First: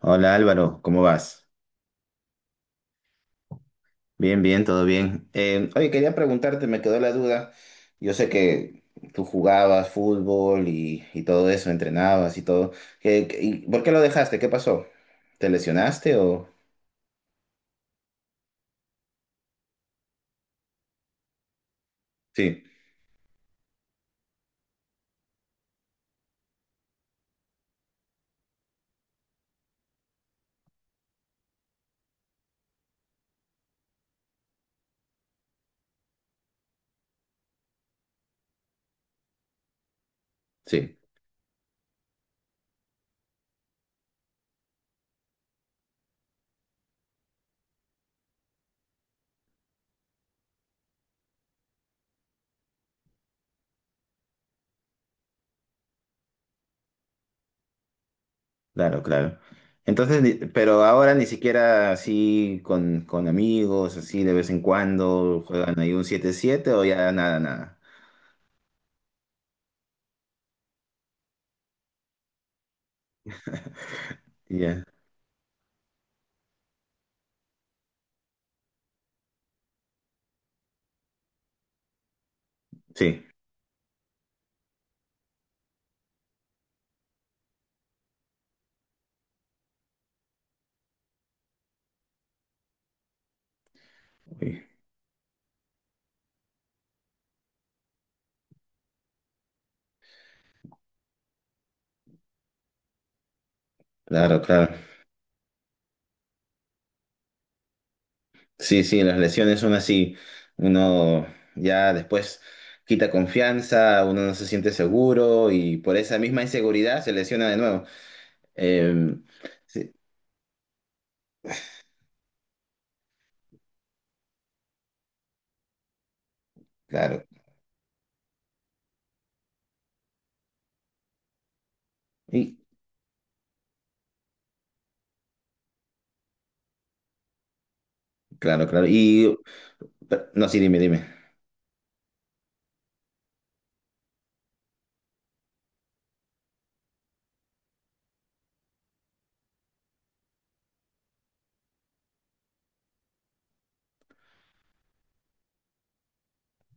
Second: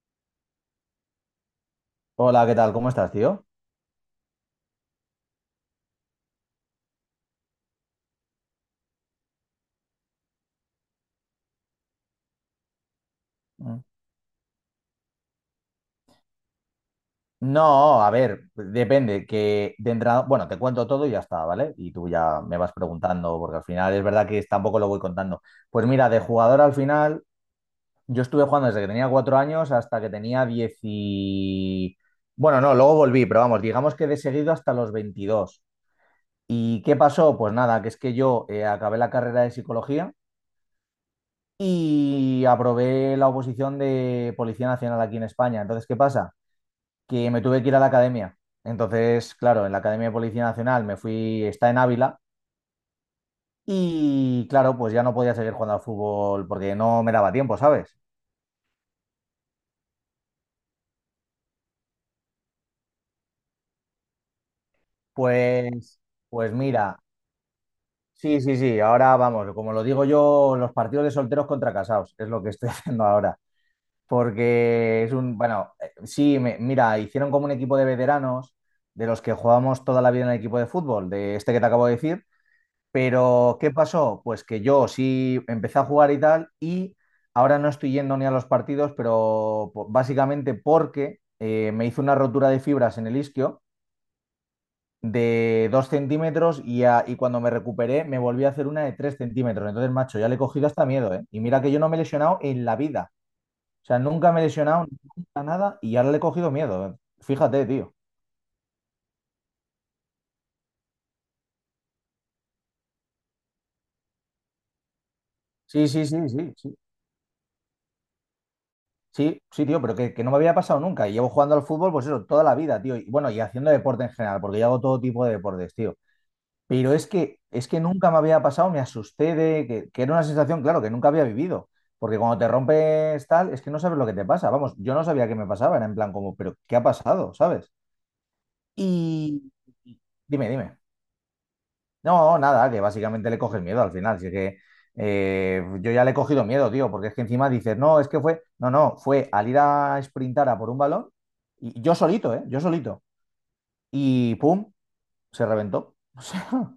Hola Álvaro, ¿cómo vas? Hola, ¿qué tal? ¿Cómo estás, tío? Bien, bien, todo bien. Oye, quería preguntarte, me quedó la duda. Yo sé que tú jugabas fútbol y todo eso, entrenabas y todo. ¿Y por Mm. qué lo dejaste? ¿Qué pasó? ¿Te lesionaste o? No, a ver, depende, que de entrada, bueno, te cuento todo y ya está, ¿vale? Y tú ya me Sí, vas preguntando, porque al final es verdad que tampoco lo voy contando. Pues mira, de jugador al final, yo estuve jugando desde que tenía 4 años hasta que tenía 10 y... Bueno, no, luego volví, pero vamos, digamos que de seguido hasta los 22. ¿Y qué pasó? Pues nada, que es que yo acabé la carrera de psicología sí, y aprobé la oposición de Policía Nacional aquí en España. Entonces, ¿qué pasa? Que me tuve que ir a la academia. Entonces, claro, en la Academia de Policía Nacional me fui, está en Ávila, y claro, pues ya no podía seguir jugando al fútbol porque no me daba tiempo, ¿sabes? claro, claro. Entonces, pero ahora ni siquiera así con amigos, así de vez en cuando, juegan ahí Pues, un siete pues siete o mira, ya nada, nada. sí, sí, sí, ahora vamos, como lo digo yo, los partidos de solteros contra casados, es lo que estoy haciendo ahora. Ya, Porque es un, bueno, sí, mira, hicieron como un equipo de veteranos de los que jugábamos toda la vida en el equipo de fútbol, de este que te acabo de decir. sí, Pero, ¿qué pasó? Pues que yo sí empecé a jugar y tal, y ahora no estoy yendo ni a los partidos, pero básicamente porque me hice una rotura de fibras en el isquio uy, de 2 centímetros y, y cuando me recuperé me volví a hacer una de 3 centímetros. Entonces, macho, ya le he cogido hasta miedo, ¿eh? Y mira que yo no me he lesionado en la vida. O sea, nunca claro, me he claro. lesionado, nunca nada, y ahora le he cogido miedo, ¿eh? Fíjate, tío. Sí, sí, las lesiones son así. Uno ya después quita confianza, uno no se siente seguro y Sí, por sí, esa sí, misma sí, sí. inseguridad se lesiona de nuevo. Eh, Sí, sí, tío, sí, pero que no me había pasado nunca. Y llevo jugando al fútbol, pues eso, toda la vida, tío. Y bueno, y haciendo deporte en general, porque yo hago todo tipo de deportes, tío. Pero claro. Es que nunca me había pasado, me asusté de que era una sensación, claro, que nunca había vivido. Porque cuando te Y, rompes tal, es que no sabes lo que te pasa. Vamos, yo no sabía qué me pasaba, era en plan como, pero ¿qué ha pasado? ¿Sabes? claro, claro. Y, Y no, dime, sí, dime. dime, dime. No, nada, que básicamente le coges miedo al final. Así que yo ya le he cogido miedo, tío, porque es que encima dices, no, es que fue, no, no, fue al ir a sprintar a por un balón, y yo solito, ¿eh? Yo solito. Y pum, se reventó. O sea,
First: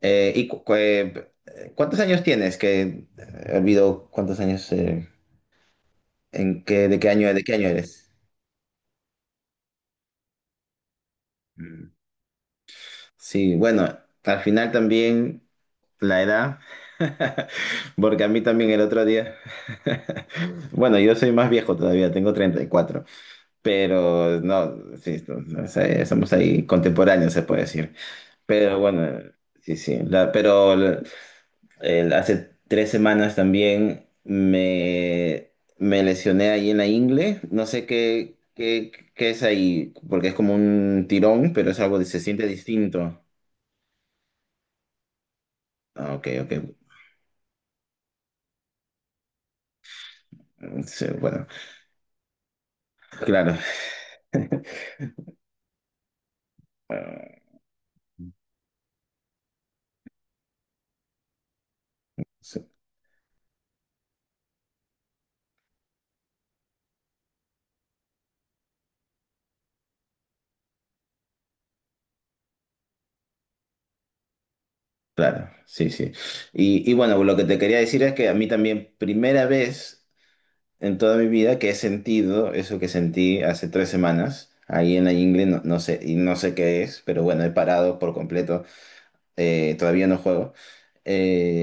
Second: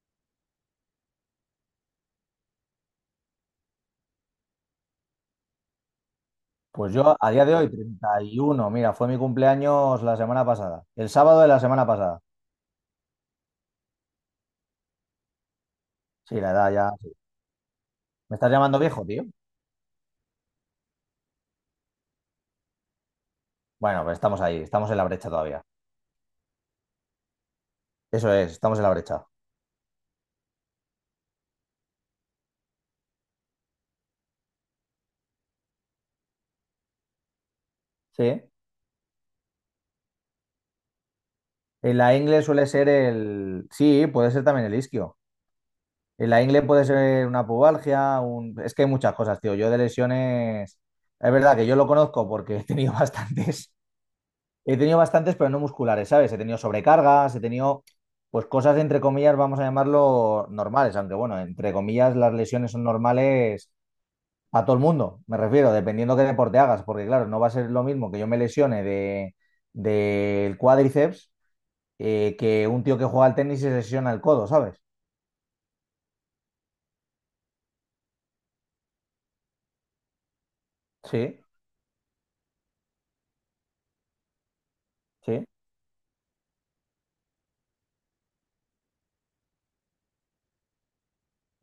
¿Y cuántos años tienes? Que olvido cuántos años, en qué, pues yo a de día qué de año hoy, eres. 31, mira, fue mi cumpleaños la semana pasada, el sábado de la semana pasada. Sí, bueno, al final también la Sí, la edad, edad ya, sí. porque a ¿Me mí estás también llamando el otro viejo, tío? día, bueno, yo soy más viejo todavía, tengo 34, Bueno, pues pero estamos ahí, no, estamos en la sí, brecha no, todavía. no sé, somos ahí contemporáneos, se puede decir. Eso es, estamos Pero en la bueno, brecha. sí, sí, hace 3 semanas también me lesioné ahí en la ingle, no sé Sí. qué, es ahí, porque es como un tirón, pero es algo En que la se ingle siente suele ser distinto. el. Sí, puede ser también el isquio. Ah, ok, En la ok. ingle puede ser una pubalgia, un... es que hay muchas cosas, tío. Yo de lesiones, Sí, es bueno, verdad que yo lo conozco porque he tenido claro. bastantes, he tenido bastantes, pero no musculares, ¿sabes? He tenido sobrecargas, he Ah, tenido, pues cosas entre comillas, vamos a llamarlo normales, aunque bueno, entre comillas las sí, lesiones son normales a todo el mundo, me refiero, dependiendo qué deporte hagas, porque claro, no va a ser lo mismo que yo me lesione de, del cuádriceps que un tío que juega al tenis y se lesiona el codo, ¿sabes? claro, sí, sí. Y bueno, lo que te quería decir es que a mí también, primera vez en toda mi Sí, vida que he sentido eso que sentí hace 3 semanas, ahí en la ingle, sí. no, no sé, y no sé qué es, pero bueno, he parado por completo, todavía no juego.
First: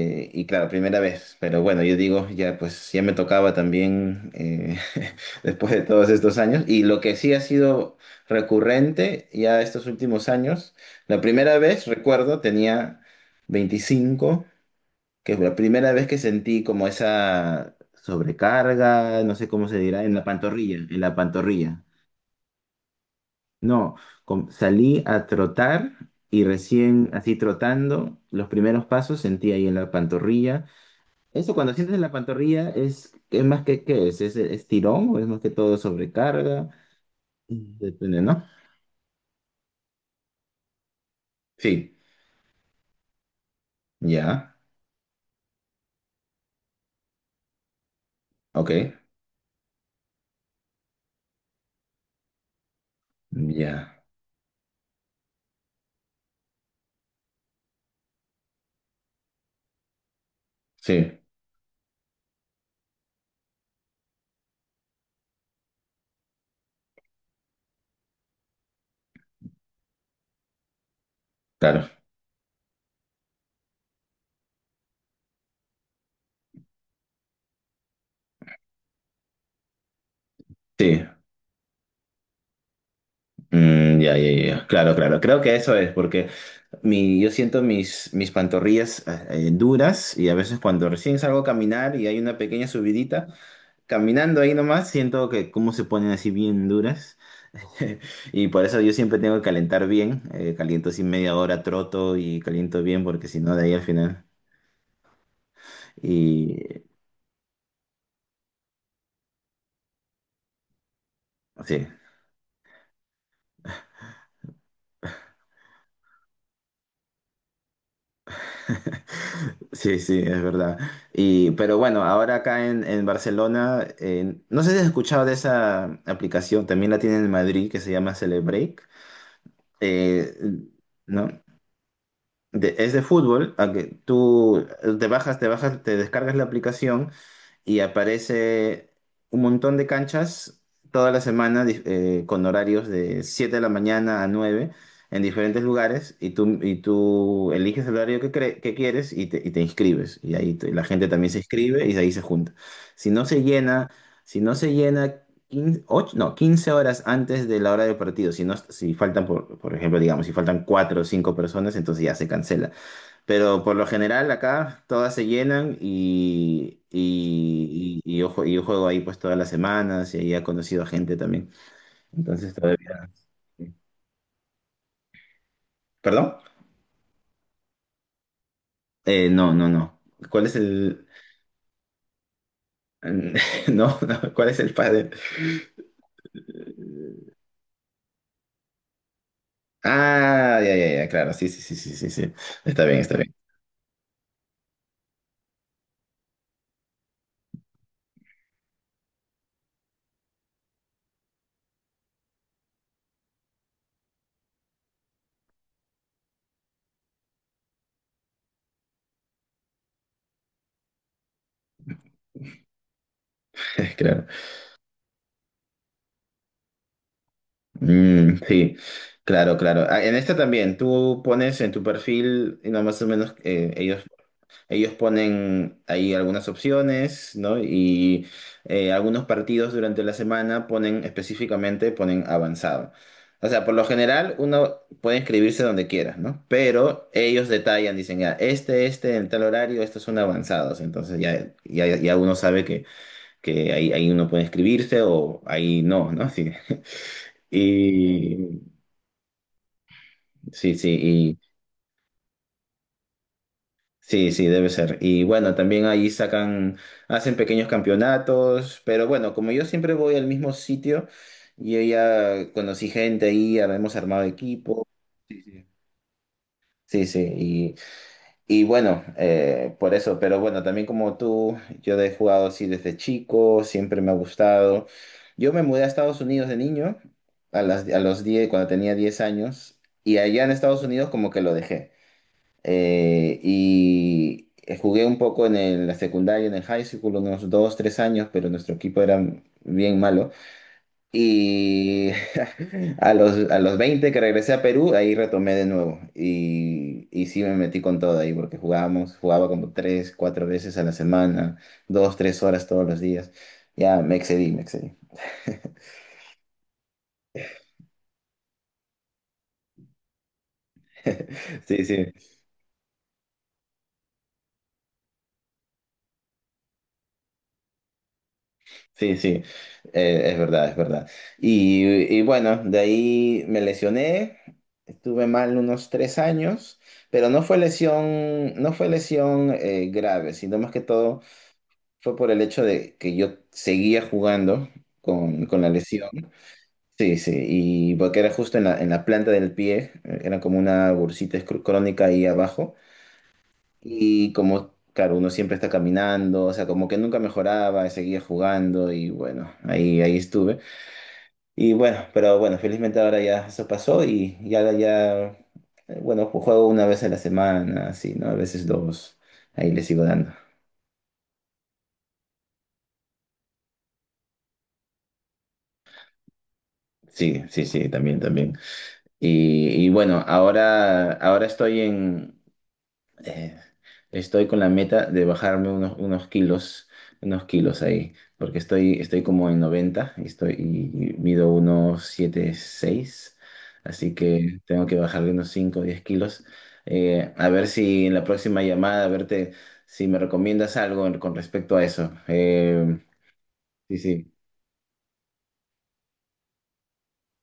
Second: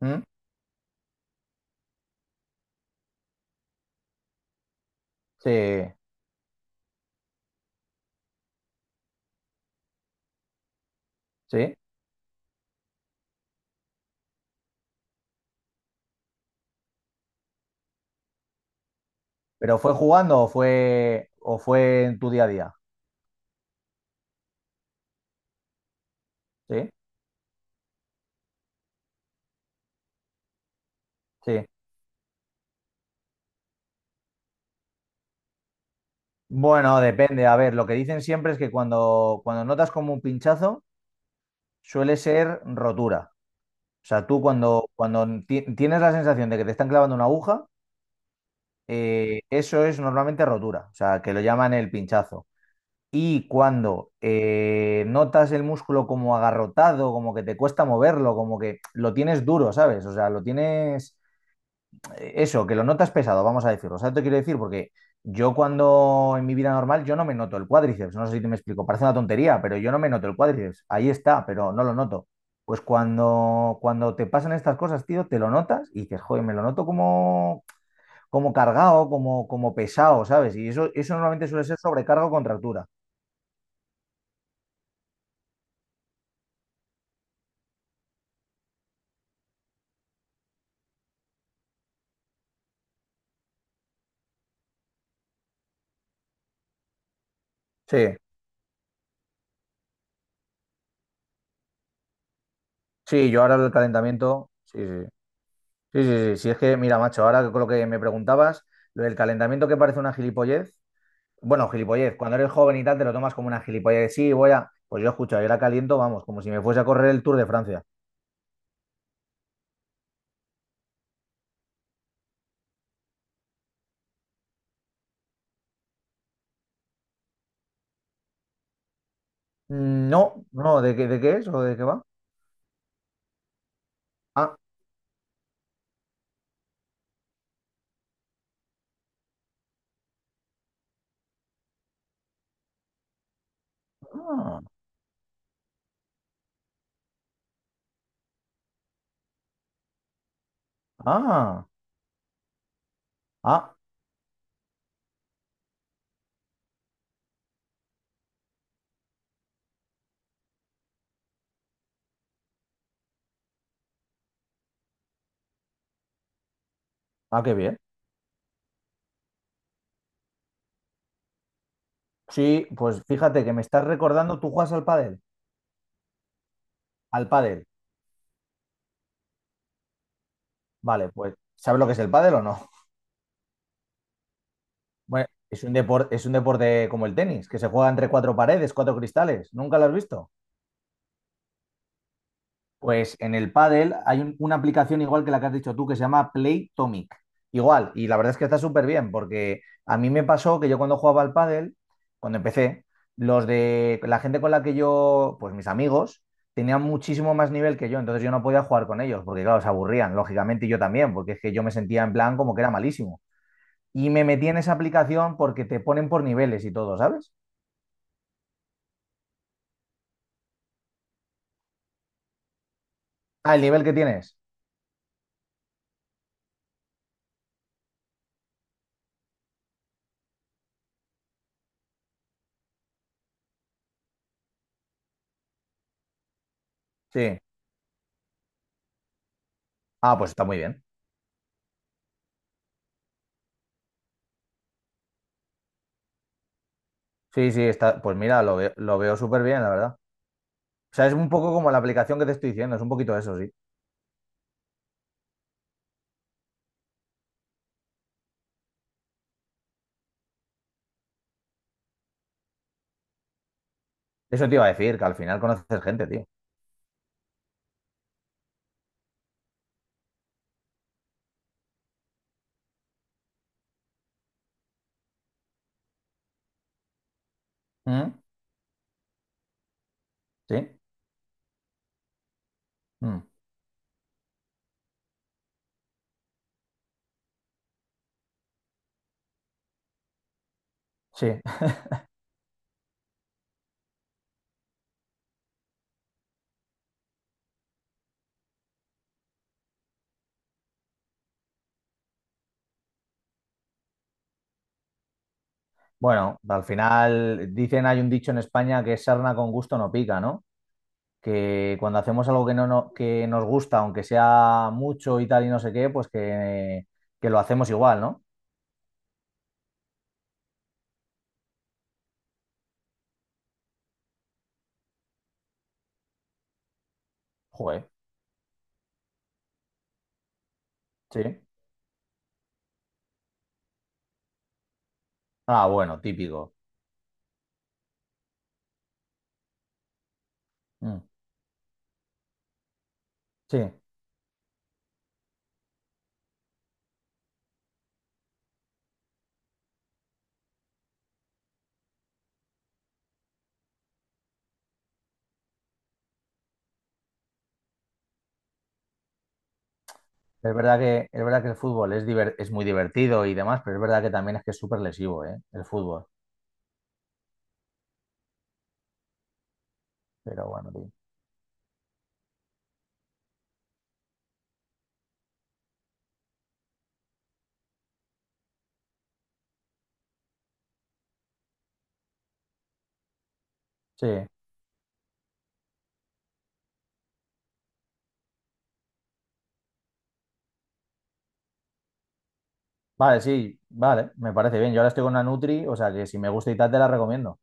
¿Mm? Y claro, primera vez, pero bueno, yo digo, ya pues ya me tocaba también Sí. después de todos estos años. Y lo que sí ha sido recurrente ya estos últimos años, la primera Sí, vez, recuerdo, tenía 25, que fue la primera vez que sentí como esa sobrecarga, no sé cómo se pero fue dirá, en la jugando pantorrilla, en la o pantorrilla. fue en tu día a día. No, salí a trotar y Sí, recién así trotando, los primeros pasos sentí ahí en la pantorrilla. Eso sí. cuando sientes en la pantorrilla es, más que qué es tirón o es más que todo sobrecarga, Bueno, depende. A ver, lo que dicen depende, ¿no? siempre es que cuando notas como un pinchazo, Sí, suele ser rotura. O sea, tú ya, cuando tienes la sensación de que te están clavando una aguja, ok, eso es normalmente rotura. O sea, que lo llaman el pinchazo. Y ya, cuando notas el músculo como agarrotado, como que te cuesta moverlo, como que lo tienes duro, ¿sabes? O sea, lo tienes sí, eso, que lo notas pesado, vamos a decirlo. ¿Sabes te quiero decir? Porque yo cuando en mi vida normal yo no me noto el cuádriceps, no sé si te me explico, parece una tontería, pero yo no me noto el cuádriceps, ahí está, pero no claro, lo noto. Pues cuando te pasan estas cosas, tío, te lo notas y dices, joder, me lo noto como, como cargado, como, como pesado, ¿sabes? Y eso, sí, eso normalmente suele ser sobrecarga o contractura. mm, ya, ya, ya, ya, claro, claro, creo que eso es porque yo siento mis pantorrillas duras, y a veces cuando recién salgo a caminar y hay una pequeña subidita, caminando ahí nomás, siento que cómo se ponen así bien duras. Sí, Y por eso yo siempre tengo que calentar bien. Caliento así media hora, troto y caliento bien porque sí, si yo no, ahora de el ahí al final. calentamiento, sí, sí. Sí, sí, sí, sí, es que, Y mira, macho, ahora con lo que me preguntabas, lo del calentamiento que parece una gilipollez. Bueno, sí, gilipollez, cuando eres joven y tal, te lo tomas como una gilipollez. Sí, voy a. Pues yo escucho, yo la caliento, vamos, como si me fuese a correr el Tour de Francia. sí, sí, es verdad. Y, pero bueno, ahora acá en Barcelona, no sé si has escuchado de esa aplicación, también la tienen en Madrid, que se llama Celebreak. Eh, No, no, ¿de qué, de ¿No? qué es o de qué va? Es de fútbol, aunque Ah, tú te descargas la aplicación, y aparece un montón de canchas toda la semana, con horarios de siete de la mañana a ah, nueve en diferentes lugares, y tú eliges el horario que, que quieres y te inscribes. Y ahí la gente también se ah, inscribe y de ahí se junta. Si no se ah, llena, si no se llena... 15, och- no, 15 horas antes de la hora del partido. Si, no, si faltan, por ejemplo, digamos, si faltan 4 o 5 personas, entonces ya se cancela. Pero por lo general acá todas se llenan y, ah, qué bien. y, y- y yo, yo juego ahí pues todas las semanas y ahí he conocido a gente también. Entonces Sí, pues todavía... fíjate que me sí. estás recordando, ¿tú juegas al pádel? ¿Perdón? Al pádel. No, no, no. ¿Cuál es el? Vale, pues, ¿sabes lo que es el pádel o no? No, no, ¿cuál es el padre? Bueno, es un deporte como el tenis, que se juega entre cuatro paredes, cuatro cristales. ¿Nunca lo has visto? Ah, ya, ya, ya, claro, sí, sí, sí, sí, sí, sí. Está Pues bien, en el pádel hay una aplicación igual que la que has dicho tú que se llama Playtomic. Igual, y la verdad es que está súper bien porque a mí me pasó que yo cuando jugaba al pádel, cuando empecé, los de la gente con la que yo, pues mis amigos, tenían muchísimo más nivel que yo, entonces yo no podía jugar con ellos porque claro, se aburrían, lógicamente, y yo también, porque es que yo me sentía en plan como que era malísimo. Y me claro. metí en esa aplicación porque te ponen por niveles y todo, ¿sabes? Mm, sí, claro, claro. Ah, en esta también, tú pones en tu perfil, y no, más o menos, Ah, el nivel que tienes. ellos ponen ahí algunas opciones, ¿no? Y algunos partidos durante la semana ponen específicamente, ponen avanzado. O sea, por lo general uno puede inscribirse donde quiera, ¿no? Pero Sí. ellos detallan, dicen, ya, este, en tal horario, estos Ah, son pues está muy avanzados. bien. Entonces ya, ya, ya uno sabe que ahí, ahí uno puede inscribirse o ahí no, ¿no? Sí. Sí, sí, está, pues mira, lo, Y lo veo súper bien, la verdad. sí, O sea, es un sí. poco como la aplicación que te estoy diciendo, es un poquito eso, sí. Sí, sí, debe ser. Y bueno, también ahí sacan, hacen pequeños campeonatos, pero bueno, como yo siempre voy al mismo sitio, yo ya conocí gente ahí, ya hemos armado Eso te iba a equipo. decir, que al final conoces gente, tío. Sí, sí, y bueno, por eso, pero bueno, también como tú, yo he jugado así desde chico, siempre me ha gustado. Yo me mudé a Estados Unidos de niño, a ¿Mm? los diez, cuando tenía 10 años, y allá en ¿Sí? Estados Unidos como que lo dejé. Mm, Jugué un poco en la secundaria, en el high school, unos dos, tres años, pero nuestro equipo era bien malo. sí. Y a los 20 que regresé a Perú, ahí retomé de nuevo. Y sí me metí con todo ahí, porque jugábamos, jugaba como tres, cuatro veces a la semana, dos, tres horas todos los días. Ya me excedí, me excedí. Bueno, al final dicen, hay un dicho en España que es sarna con gusto no pica, ¿no? Que Sí, cuando sí. hacemos algo que no, que nos gusta, aunque sea mucho y tal y no sé qué, pues que lo hacemos igual, ¿no? Sí, sí, es verdad, es verdad. Y, y bueno, de ahí me lesioné, estuve mal unos 3 años, pero no fue Joder, lesión, no fue lesión grave, sino más que todo sí. fue por el hecho de que yo seguía jugando con Ah, la bueno, lesión. típico. Sí, sí, y porque era justo en la planta del pie, era como una Mm, bursita crónica ahí abajo. sí. Y como, claro, uno siempre está caminando, o sea, como que nunca mejoraba, seguía jugando y bueno, ahí, ahí estuve. Y bueno, pero bueno, felizmente ahora ya eso pasó y ya, ya, bueno, juego una vez a la semana, así, ¿no? A veces dos, ahí le sigo dando. Es verdad que el fútbol es, es muy divertido y demás, pero es verdad que también es que es súper lesivo, ¿eh? El fútbol. Sí, sí, sí, también, también. Y bueno, Pero bueno, tío. ahora estoy eh, estoy con la meta de bajarme unos kilos ahí, porque estoy como en 90 y, y mido unos siete seis, Sí, así que tengo que bajarle unos 5 o 10 kilos. A ver si en la próxima llamada, a verte si me recomiendas algo con respecto a eso. Vale, sí, Sí, vale, me sí, parece bien. Yo ahora estoy con una Nutri, o sea que si me gusta y tal, te la recomiendo.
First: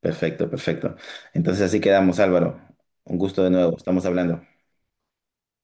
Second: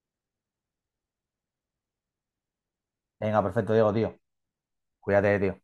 perfecto, perfecto. Entonces así quedamos, Álvaro. Un Venga, gusto de perfecto, nuevo, Diego, estamos tío. hablando. Cuídate, tío.